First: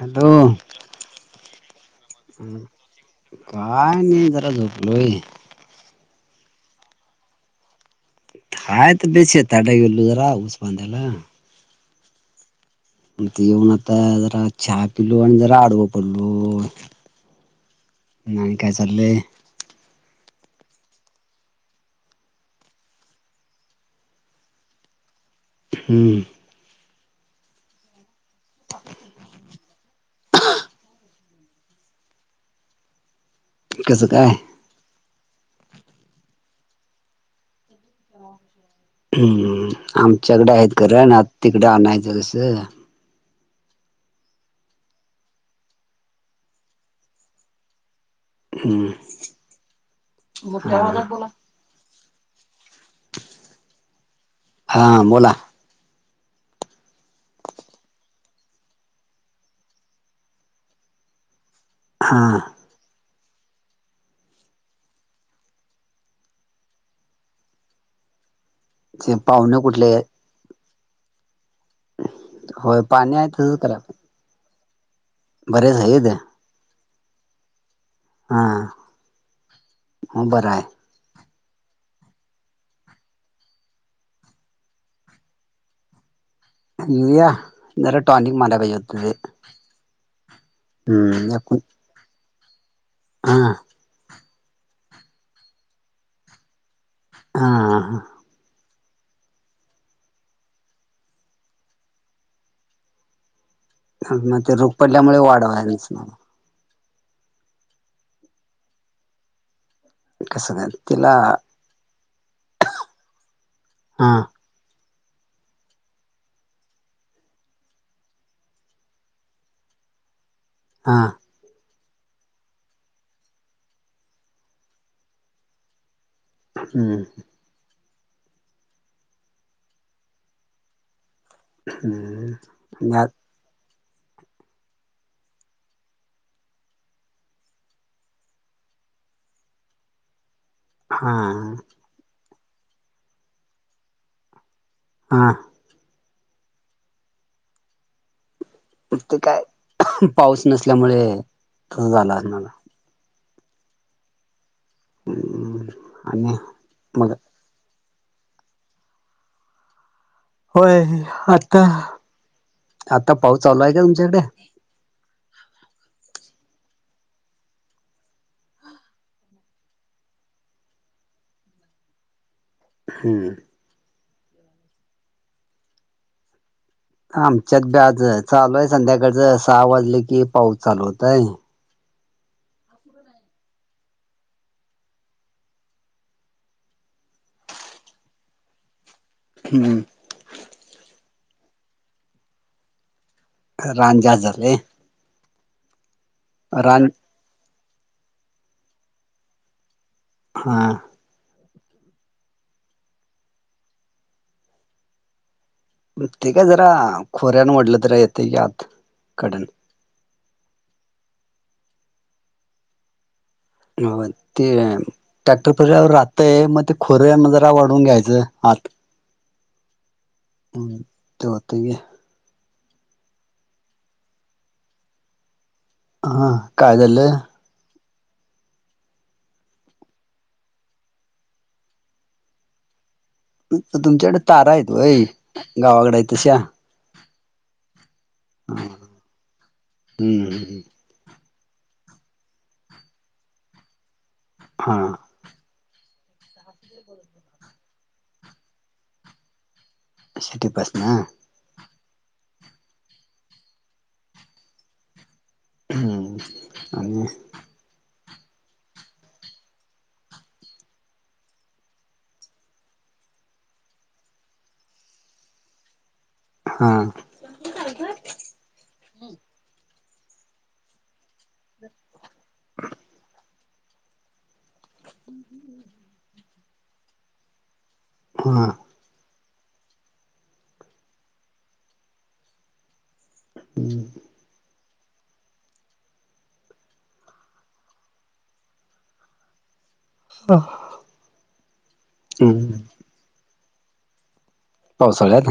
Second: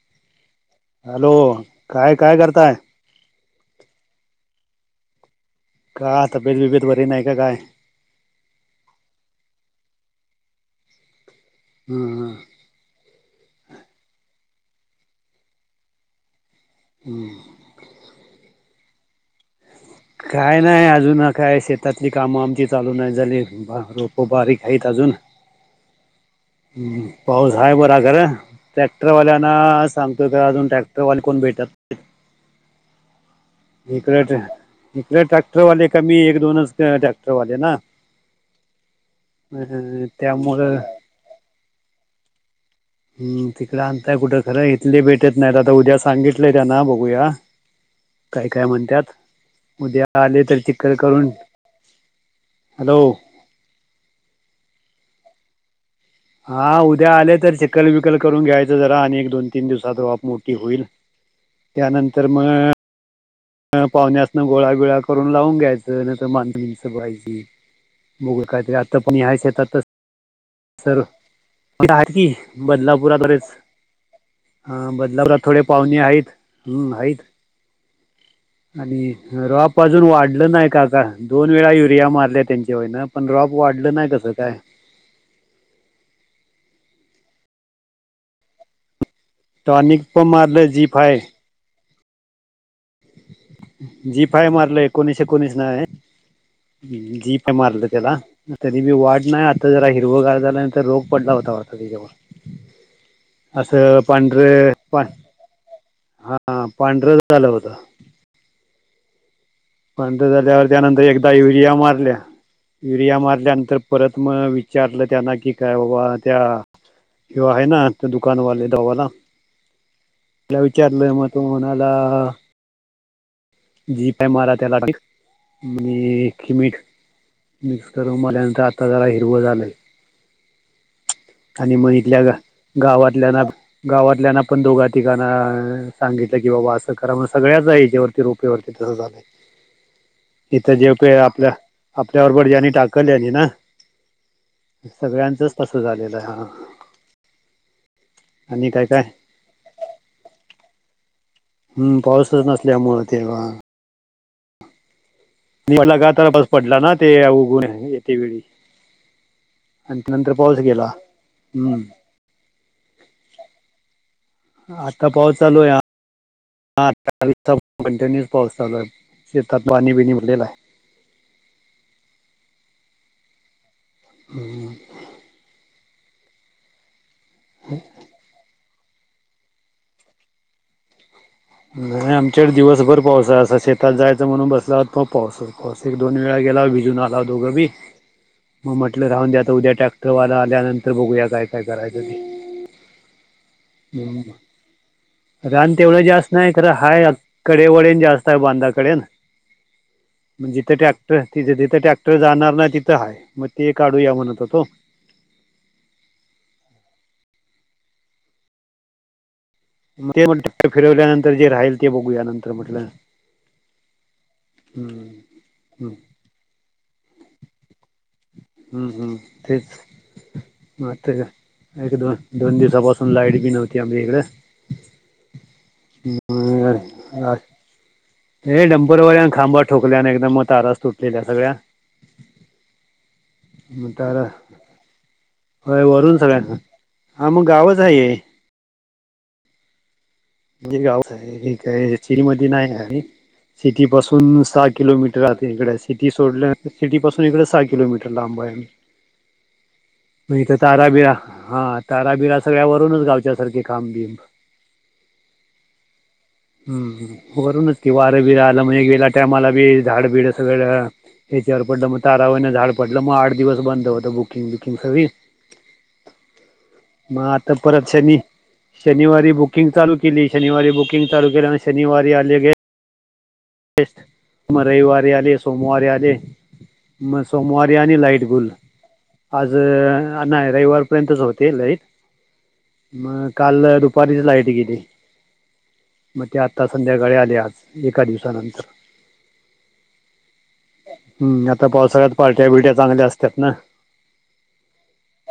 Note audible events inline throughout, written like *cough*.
Hello hello काय काय करताय काय नाही जरा झोपलोय का आता ताबेद बिबेद बर नाही का काय हायत *unintelligible* ह ह म ते येऊन आता जरा चहा पिलो आणि जरा आडव पडलो हम् आणि काय चालले काय नाही आजून काय शेतातली कामंमची चाू नाही झालीत बा रोप बारी हाईत अजून हम्म ् पाऊस आहे बरा घर ट्रॅक्टरवाल्यांना सांगतोय का अजून ट्रॅक्टरवाले कोण भेटात कसं इकडे काय इकडे ट्रॅक्टरवाले कमी एक दोनच ट्रॅक्टरवाले ना हम् आमच्याकड आहेत त्यामुळं खरा ना तिकड आणायचं कसं? ह् तिकड आणताय कुठं खरं इथले भेटत नाहीत आता उद्या सांगितलंय त्याना बघूया. काय काय हम्म म्हणत्यात उद्या आले तरी चिकल करून हॅलो हां बोला! हा उद्या आले तर चिकल बिकल करून घ्यायचं जरा आणि एक दोन तीन दिवसात वाप मोठी होईल. *inaudible* त्यानंतर म पाहुण्यासन गोळा बिळा करून लावून घ्यायचं नाही तर माणस बिनस बघायची. बघूया कायतरी आता पण ते मी हाय पाहुणे शेतातच कुठले तर तिथ होय पाणी बदलापुरात आहे बरेच तसंच करा हा बदलापुरात थोडे बरेच पाहुणे आहेत हाईत हम्म हाइंत. हा आणि रॉप अजून मग बरं वाढलं नाही आहे का का? दोन वेळा युरिया मारल्या त्यांच्यावरण पण रॉप वाढलं नाही कसं काय? युरिया जरा टॉनिक माराय पाहिजे होत ते. टॉनिक पण मारलं जी फाय. हम्म एकूण हा! जी फाय मारलंय एकोणीस एकोणीस नाय जी फाय हा मारलं हा त्याला. तरी बी वाढ नाय आता जरा हिरवगार झाल्या नंतर रोग पडला होता वाटत त्याच्यावर. असं मग ते पांढर रोग पडल्यामुळे वाढवायच नाही हा पांढर झालं होतं. पांढर कसं काय झाल्यावर त्यानंतर तिला एकदा युरिया मारल्या युरिया मारल्यानंतर हा परत मग इचारल त्यांना की काय बाबा ह्यो आहे ना दुकानवाले दवाला *inaudible* त्याला हा विचारल म तो म्हणाला जी फाय मारा त्याला आणि एक हुमिक हम्म मिक्स करून मारल्यानंतर आता जरा हिरवं झालंय. आणि माळीतल्यां हम्म गावातल्याना गावातल्याना पण दोघा तिघांना सांगितलं की बाबा असं करा म्हणून सगळ्याच आहे याच्यावरती रोप इथ जेव हा पे आपल्या आपल्या बडज्यांनी टाकल्यानी ना हा सगळ्यांचच तसं झालेलं हाय हा. आणि काय काय फक्त काय पाऊस नसल्यामुळे तस हम्म झालं पाऊसच असणार नसल्यामूळ तेव्हा हम्म आणि पाऊस पडला ना ते मग उगवून येते वेळी. आणि नंतर पाऊस होय गेला आता हम्म. आता पाऊस चालू आहे का तुमच्याहिकडं? आत्ता पाऊस चालू हाया. कंटिन्युस पाऊस चालू आहे शेतात पाणी बिनी भरलेल आहे. हम्म! *inaudible* आमच्यात बी आज चालू आहे संध्याकाळच सहा वाजले की पाऊस चालू होतंय. नाही आमच्या इकडं दिवसभर पाऊस आहे शेतात जायचं म्हणून बसलो आहोत तर पाऊसच पाऊस एक दोन वेळा गेलाव भिजून आलाव दोघं बी. *inaudible* मग म्हटलं राहुदे आता उद्या हम्म ट्रॅक्टरवाला आल्यानंतर बघूया काय काय करायचं ते. रान हम्म जास्त झालाय. रान तेवढं जास्त नाय खरं रान हाय कडे वडेन जास्त आहे बांधाकडेन. मग हा जिथं ट्रॅक्टर तिथे जिथं ट्रॅक्टर जाणार नाही तिथं हाय मग ते काढूया म्हणत होतो. ते काय जरा खोऱ्यान वडलं तर येतेय की आत कडन. तेच म्हणलं ट्रॅक्टर फिरवल्यानंतर जे राहील ते बघूया नंतर म्हटलं. ते हम्म ट्रॅक्ट फिरवल्यावर हम्म राहतय मग ते खोऱ्यान जरा वडून घ्यायचं. आत हम्म हम्म तेच म आता ते होत की एक दोन दोन दिवसापासून लाईट बी नव्हती आमच्या इकडं. हां काय झालं? हे डंपरवाल्यानं खांबा ठोकल्या आणि एकदम ताराच तुटलेल्या सगळ्या. तर तुमच्याकडं तारा आहेत व्हय होय गावाकडं आहेत वरून तशा? सगळ्यांना हा मग गावच आहे हे हां हम्म. हे गाव हाय हे काय *unintelligible* नाही हाय सिटीपासून *unintelligible* सहा हा किलोमीटर आत हे इकडं सिटी सोडल्यानंतर सिटीपासून इकडं सहा किलोमीटर लांब आहे आम्ही. म हितं सिटीपासन ताराबिरा हां ताराबिरा सगळ्या वरूनच गावच्या सारखे खांब बिम. हम्म. आणि हम्म वरूनच की वारं बीरं आलं म्हणजे गेला टायमाला बी झाड बिड सगळं ह्याच्यावर पडलं मग तारावरनं झाड पडलं मग आठ दिवस बंद होत बुकिंग बिकिंग सगळी. हां. मग आता परत शनी शनिवारी बुकी किंग चालू केली शनिवारी बुकिंग चालू केली आणि शनिवारी आले गे *unintelligible* म रविवारी आले सोमवारी आले. म सोमवारी आणि लाइट हा गुल. आज अ नाही रविवारपर्यंतच होते लाईट मग काल दुपारीच लाईट गेली मग ते आत्ता संध्याकाळी आले आज एका दिव सानंतर. हां. हम्म आता पावसाळ्यात पार्ट्या बिर्ट्या चांगल्या असतात ना. पावसाळ्यात?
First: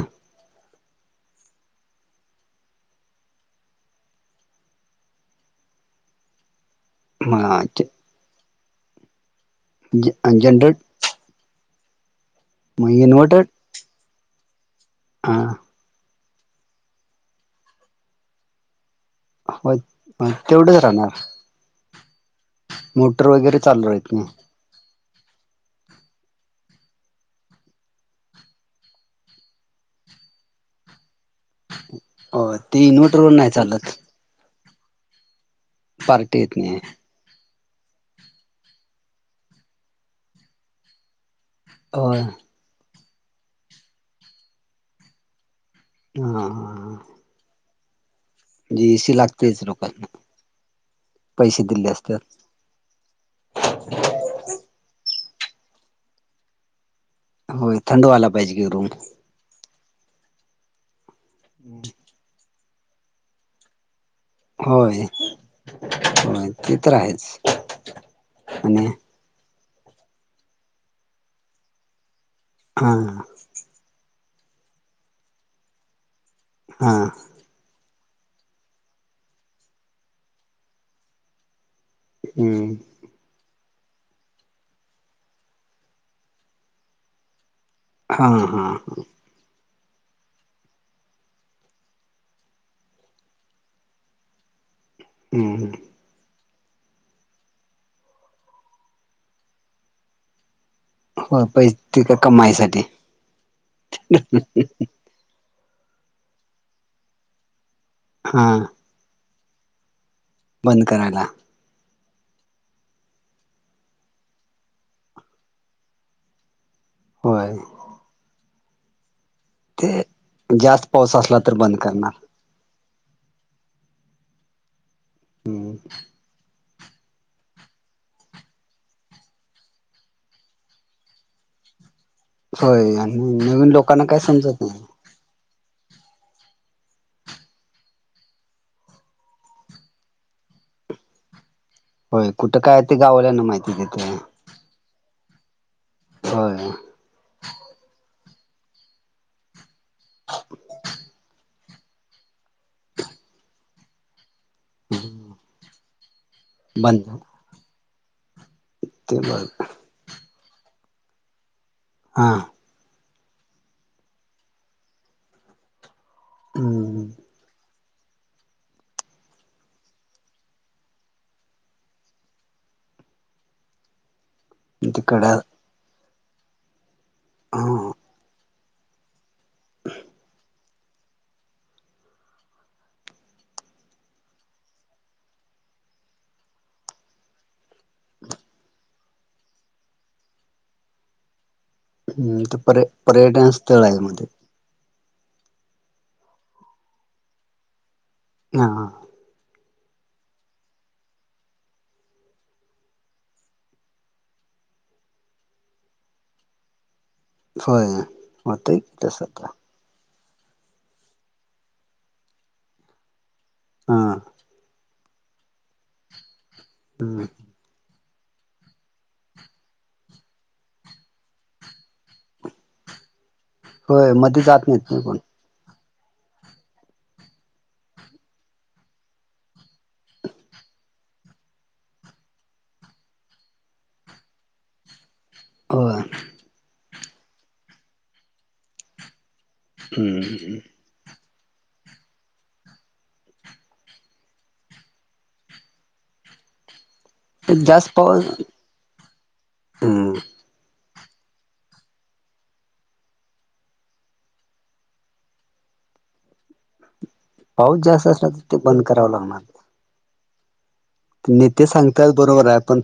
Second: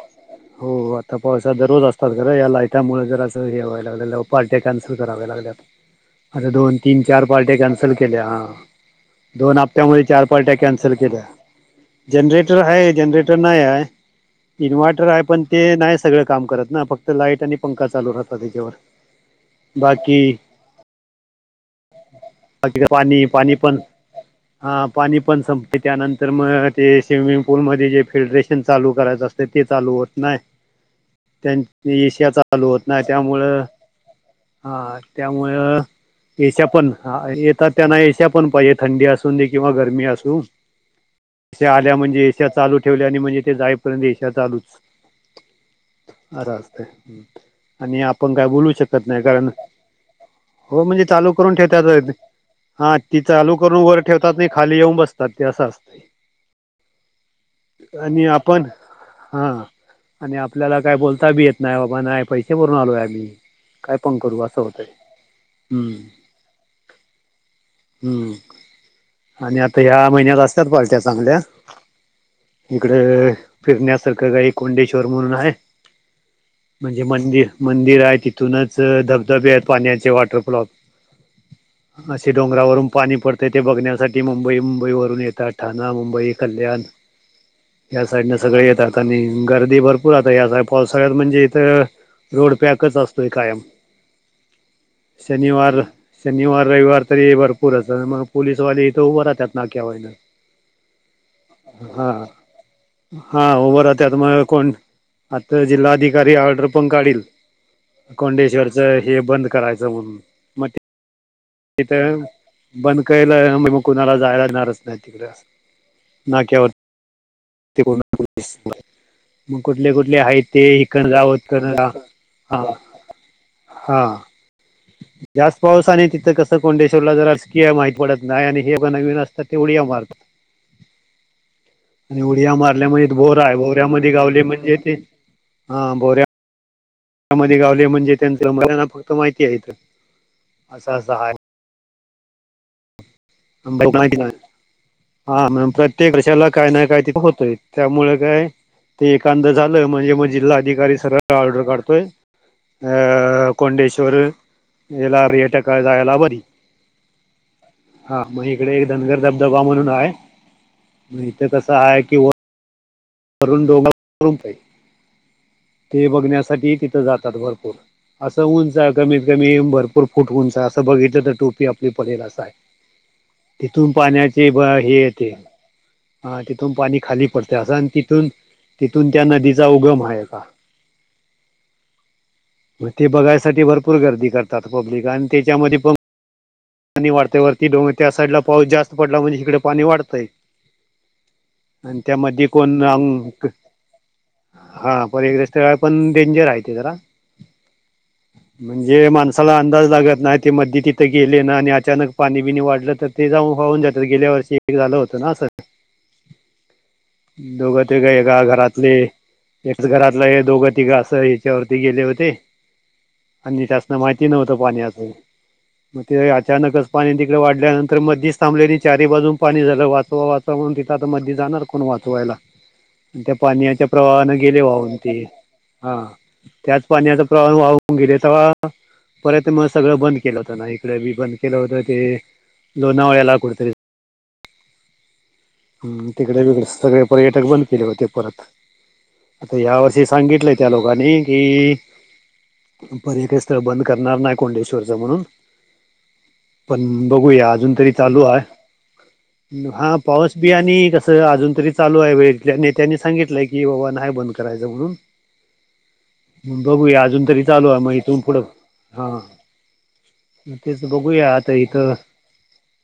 हो आता पावसात दररोज असतात खरं या लायटामुळे जजरासं हे व्हाय लागलेलं पार्ट्या कॅन्सल कराव्या लागल्यात. *inaudible* अरे दोन तीन चार पार्ट्या मग कॅन्सल केल्या दोन आप त्यामुळे चार पार्ट्या जनरेट कॅन्सल केल्या जनरेटर मग आहे जनरेटर इन्व्हर्टर नाही आहे. इन्व्हर्टर आहे पण हा ते नाही सगळं काम करत ना फक्त लाईट आणि पंखा चालू राहतो त्याच्यावर. हां बाकी तेवढंच राहणार. *unintelligible* पाणी मोटर पाणी वगैरे पण चालू राहत नाही हां पाणी पण संपते त्यानंतर मग ते स्विमिंग पूलमध्ये जे फिल्ट्रेशन चालू करायचं अस त ते चालू होत नाही. *inaudible* त्यांनी येस्या हो चालू ते होत नाही इन्व्हर्टरवर त्यामुळं चालत हां त्यामुळं पार्टी येत येस्या नाही पण हां *unintelligible* तर त्यांना येस्या पण पाहिजे थंडी असून दे किंवा गरमी असू. हे आल्या होय म्हणजे येस्या चालू ठेवल्या आणि म्हणजे ते जाईपर्यंत येस्या चालूच. हा अरं असतंय हा हम्म. आणि आपण काय बोलू जी शकत एसी नाही कारण लागतेच लोकांना हो म्हणजे चालू करून पैसे दिले ठेवत्यात. असतात. हां ती चालू करून वर ठेवतात नी खाली येऊन बसतात ते असं असतंय. होय थंड आणि व्हायला पाहिजे आपण की रूम हां आणि आपल्याला काय बोल बी येत नाही बाबा नाही पैसे भरून आलोय आम्ही काय पण करू असं होतं होय आहे होय ते तर आहेच आणि हम्म आणि आता ह्या महिन्यात असत्याात पलट्या चांगल्या हा हिकडं फिरण्यासारखं काय एक कोंडेश्वर म्हणून हाय. हा म्हणजे मंदिर मंदिर आहे तिथूनच धबधबे आहेत पाण्याचे वॉटरफ्लॉप. असे हम्म डोंगरावरून पाणी पडतंय ते बघण्यासाठी मुंबई मुंबईवरून येतात ठाणा मुंबई कल्याण या हा साईडने सगळे हा येतात आणि गर्दी भरपूर आता या्या पावसाळ्यात म्हणजे इथं रोड पॅकच असतोय कायम ह शनिवार शनिवार रविवार तरी भरपूर असत मग पोलिसवाले इथं उभं राहतात ना क्यावाईन हो पैसे हा ते कमाईसाठी हा उभरह त्या तर म कोण? आता जिल्हाधिकारी ऑर्डर पण काढल हा कोंडेश्वरच हे बंद करायचं. जेून बंद करायला. तिथं बंदकायलं म मग कुणाला जायला येणारच नाही तिकडे ना केवत हो. मग कुठले ते कुठले आहेत ते जास्त हिकण पाऊस असला जावत तर कण. बंद करणार हा हा जास्त पावसाने तिथं कस? कोंडेश्वरला जर अजकीय माहित पडत नाही आणि हे बणवीन असतात ते उडिया मारतात. रीकाम आहे. आणि उडया मारल्या म्हणज बोरा भोऱ्यामध्ये काय गावले समजत म्हणजे नाही. ते हा बोऱ्या. गावले म्हणजे त्यांच मलाना फक्त माहिती आहे असं अस. हाय. होय कुठं काय ते गाव वाल्या़ना माहित. मा हा प्रत्येक वर्षाला काय होय ना काय तिथ होतय. त्यामुळे काय ते एकाद झालं म्हणजे मग जिल्हा अधिकारी सर ऑर्डर काढतोय. अ कोंडेश्वर याला पर्यटक जायला बरी बंद. हा मग इकडे एक ते धनगर बघ धबधबा म्हणून आहे मग इथे कस आहे की हा तरून डोंग करून ते बघण्यासाठी तिथं हम्म जातात भरपूर असं उंच आहे कमीत कमी भरपूर फूट उंचा असं बघितलं तर टोपी आपली पडेल अस आहे. रीकाम आहे. तिथून पाण्याचे हे तिकड येते अ तिथून पाणी खाली पडते असं हा ति तिथून तिथून त्या नदीचा उगम आहे का? ग ते बघायसाठी भरपूर गर्दी करतात पब्लिक आणि त्याच्यामध्ये पण पाणी वाढतय वरती डोंगर त्या साईड ला पाऊस जास्त पडला म्हणजे इकडे पाणी वाढतंय. रीकाम आहे. आणि त्यामध्ये कोण? स्थळ आहे मध्ये हा पण एकस पण डेंजर आहेह ते जरा हा म्हणजे माणस असला अंदाज लागत नाही ते मध्ये तिथं गेले ना आणि अचानक पाणी बिणी वाढलं तर ते जाऊन वाहून जात गेल्या वर्षी ठीक झालं होतं ना सर दोघं होय तेघ एका होतय घरातले तस आता एकच घरातलं हे दोघं तिघं असं ह्याच्यावरती गेले होते आणि त्याासना हा माहिती नव्हते. पा अस मग अचानक पाणी हम्म तिकडे वाढल्यानंतर तर मध्येीच थांबलेली चारी बाजून पाणी झालं वाचवा वाचवा म्हण तथं आता म जाणार कोण वाच. वायला त्या पाण्याच्या होय प्रवाहने मध्ये गेले जात नाहीत वाहून नाही कोण ते हा त्याच पाण्याचा प्रवाह वाहून गेले तवा. परत मग सगळं बंद केलं होतं ना इकडे बी बंद केलं होत ते लोणावळ्याला कुठतरी? ह होय तिकडे बिकडे सगळे पर्यटक बंद केले होते परत आता या वर्षी सांगितलंय त्या हम्म लोकांनी कि परक स्थळ बंद करणार नाही कोंडेश्वरच म्हणून पण बघूया अजून तरी जास्त चालू पाऊस आहे हा हम्म पाऊस बि आणि कसं अजून तरी चालू आहे वेळ नेत्यांनी सांगितलंय की बाबा नाही बंद करायचं म्हणून रीकाम आहे. बघूया अजून तरी चालू पाऊस आहे मग जास्त इथून असला तर पुढं ते बंद हा करावं लागणार. तेच बघूया. आता नेते इथं सांगतात बरोबर आहे पण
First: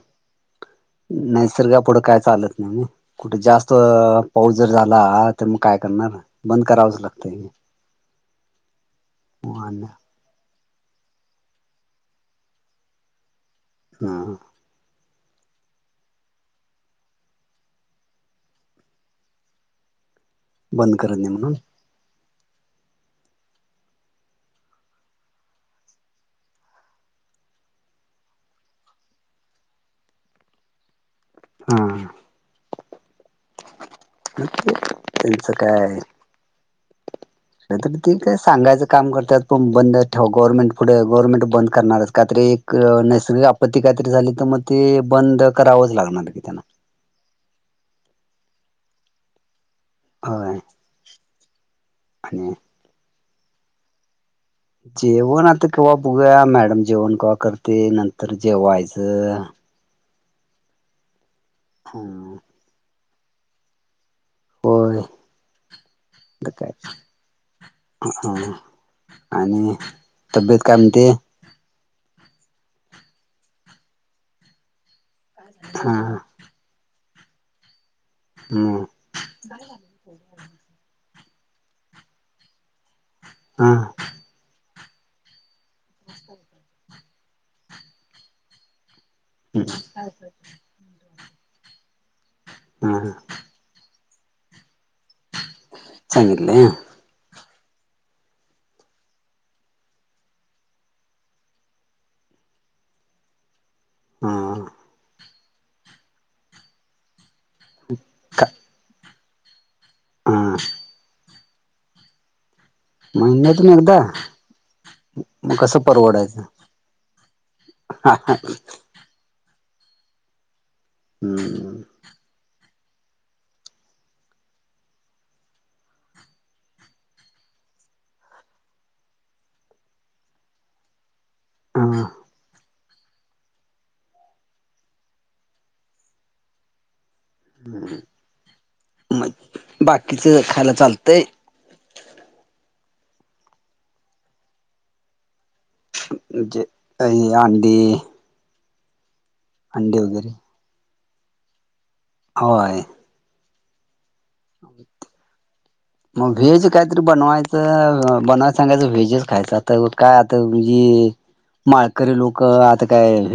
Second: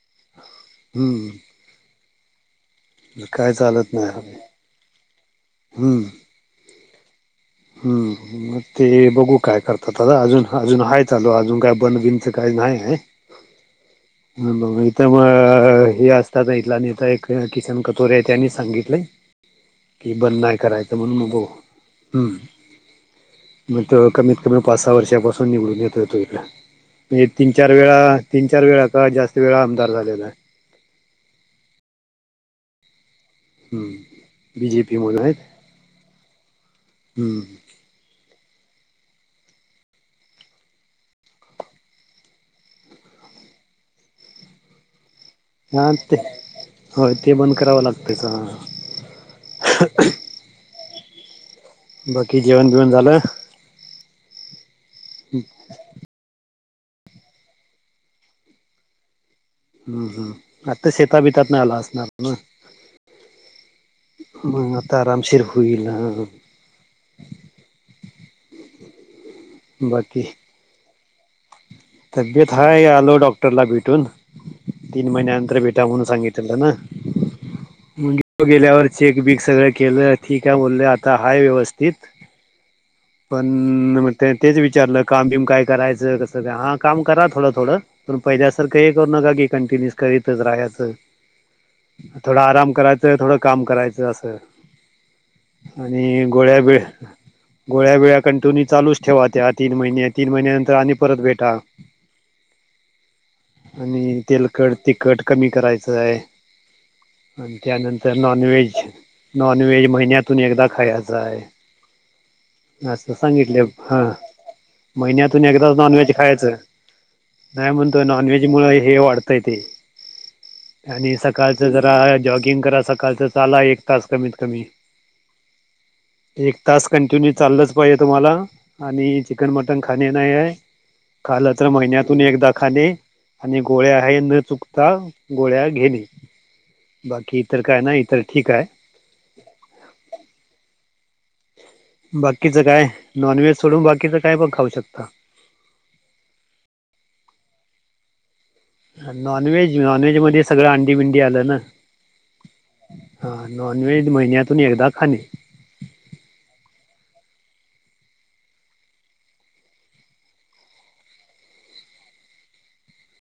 हम्म नैसर्गापुढं काय चालत नाही. कुठे काय जास्त चालत नाही पाऊस जर झाला तर मग काय हम्म करणार बंद करावंच लागतं. हम्म मग ते बघू काय करतात ह आता अजून. अजून आहे चालू अजून काही बन हा. हमं इथं मग हे असतात, इथला आणि इथ किशन कटोरे त्यांनी सांगितले की बंद नाही बंद करायचं करत म्हणून नाही हो. हम् मग तो कमीत कमी पाच सहा वर्षापासून निवडून येतोय तो इकड. म्हणजे तीन चार वेळा तीन चार वेळा का जास्त वेळा आमदार झालेला आहे. हा हम्म बीजेपी मधून आहेत त्यांचं काय. हम्म. नाहीरी ते का सगायचं काम करतात पण बंद ठेव गव्हर्नमेंट पुढे गव्हर्मेंट बंद करणारच काय तरी एक नैसर्गिक आपत्ती काहीतरी झाली तर मग ते बंद हा करावंच ते लागणार की त्यांना होय ते बंद करावं लागतच हा. होय. बाकी आणि जेवण बिवण झालं. जेवण आता केव्हा बघूया मॅडम जेवण केव्हा करते. नंतर जेवायचं. हम्, हम, आता शेताबितात आला असणार ना. हम्म म आता होय आरामशीर होईल हे.. काय ह आणि बाकी तब्येत काय म्हणते. तब्येत हाय आलो डॉक्टरला भेटून तीन महिन्यानंतर भेटा हा म्हणून सांगितलं. हम्म गेल्यावर *unintelligible* चेक बीक सगळं केलं ठीक आहे बोलले आता हा व्यवस्थित. पण हा मग ते तेच विचारलं काम बिम काय करायचं कसं का हा- काम करा थोडं थोडं पण पहिल्यासारख हे करू नका की कंटिन्यूस करीतच राहायच. थोडा आराम हा करायचं थोडं काम करायचं असं. आणि सांगितलंय गोळ्याबिळ्या गोळ्या बीळ्या कंटिन्यू चालूच ठेवा त्या तीन महिन्या तीन महिन्या नंतर आणि परत भेटा. आणि हा तेलकट तिखट कमी करायचं आहे. आणि त्यानंतर नॉन का व्हेज नॉनव्हेज - महिन्यातून हा एकदा खायचं आहे. असं सांगितले महिन्यातून एकदा हा महिन्यातून मग एकदा कसं नॉनव्हेज परवडायचं खायचं. नाही म्हणतो नॉनव्हेज मुळे हे वाढत ते, आणि सकाळच हम्म जरा जॉग- किंग करा सकाळचा चाला एक तास कमीत कमी- *inaudible* एक तास कंटिन्यू चाललंच पाहिजे तुम्हाला आणि चिकन मटन खाणे नाही आहे. खालं तर हा महिन्यातून एकदा खाने- आणि गोळ्या हे न चुकता गोळ्या घेणे बाकी- तर काय नाही, इथं ठीक आहे मग बाकीचं खायला चालतंय. बाकीचं काय, नॉनव्हेज सोडून बाकीचं काय ब खाऊ शकता. जे काही आंडी नॉनव्हेज वगैरे नॉनव्हेजमध्ये सगळं अंडी बिंडी आलं ना. होय. हां, नॉनव्हेजमहिन्यातून एकदा खाने- *inaudible* मग व्हेज कायतरी बनवायचं बनवायला सांगायचं व्हेजच खायचं आता काय आता म्हणजे- माळकरी लोक आता काय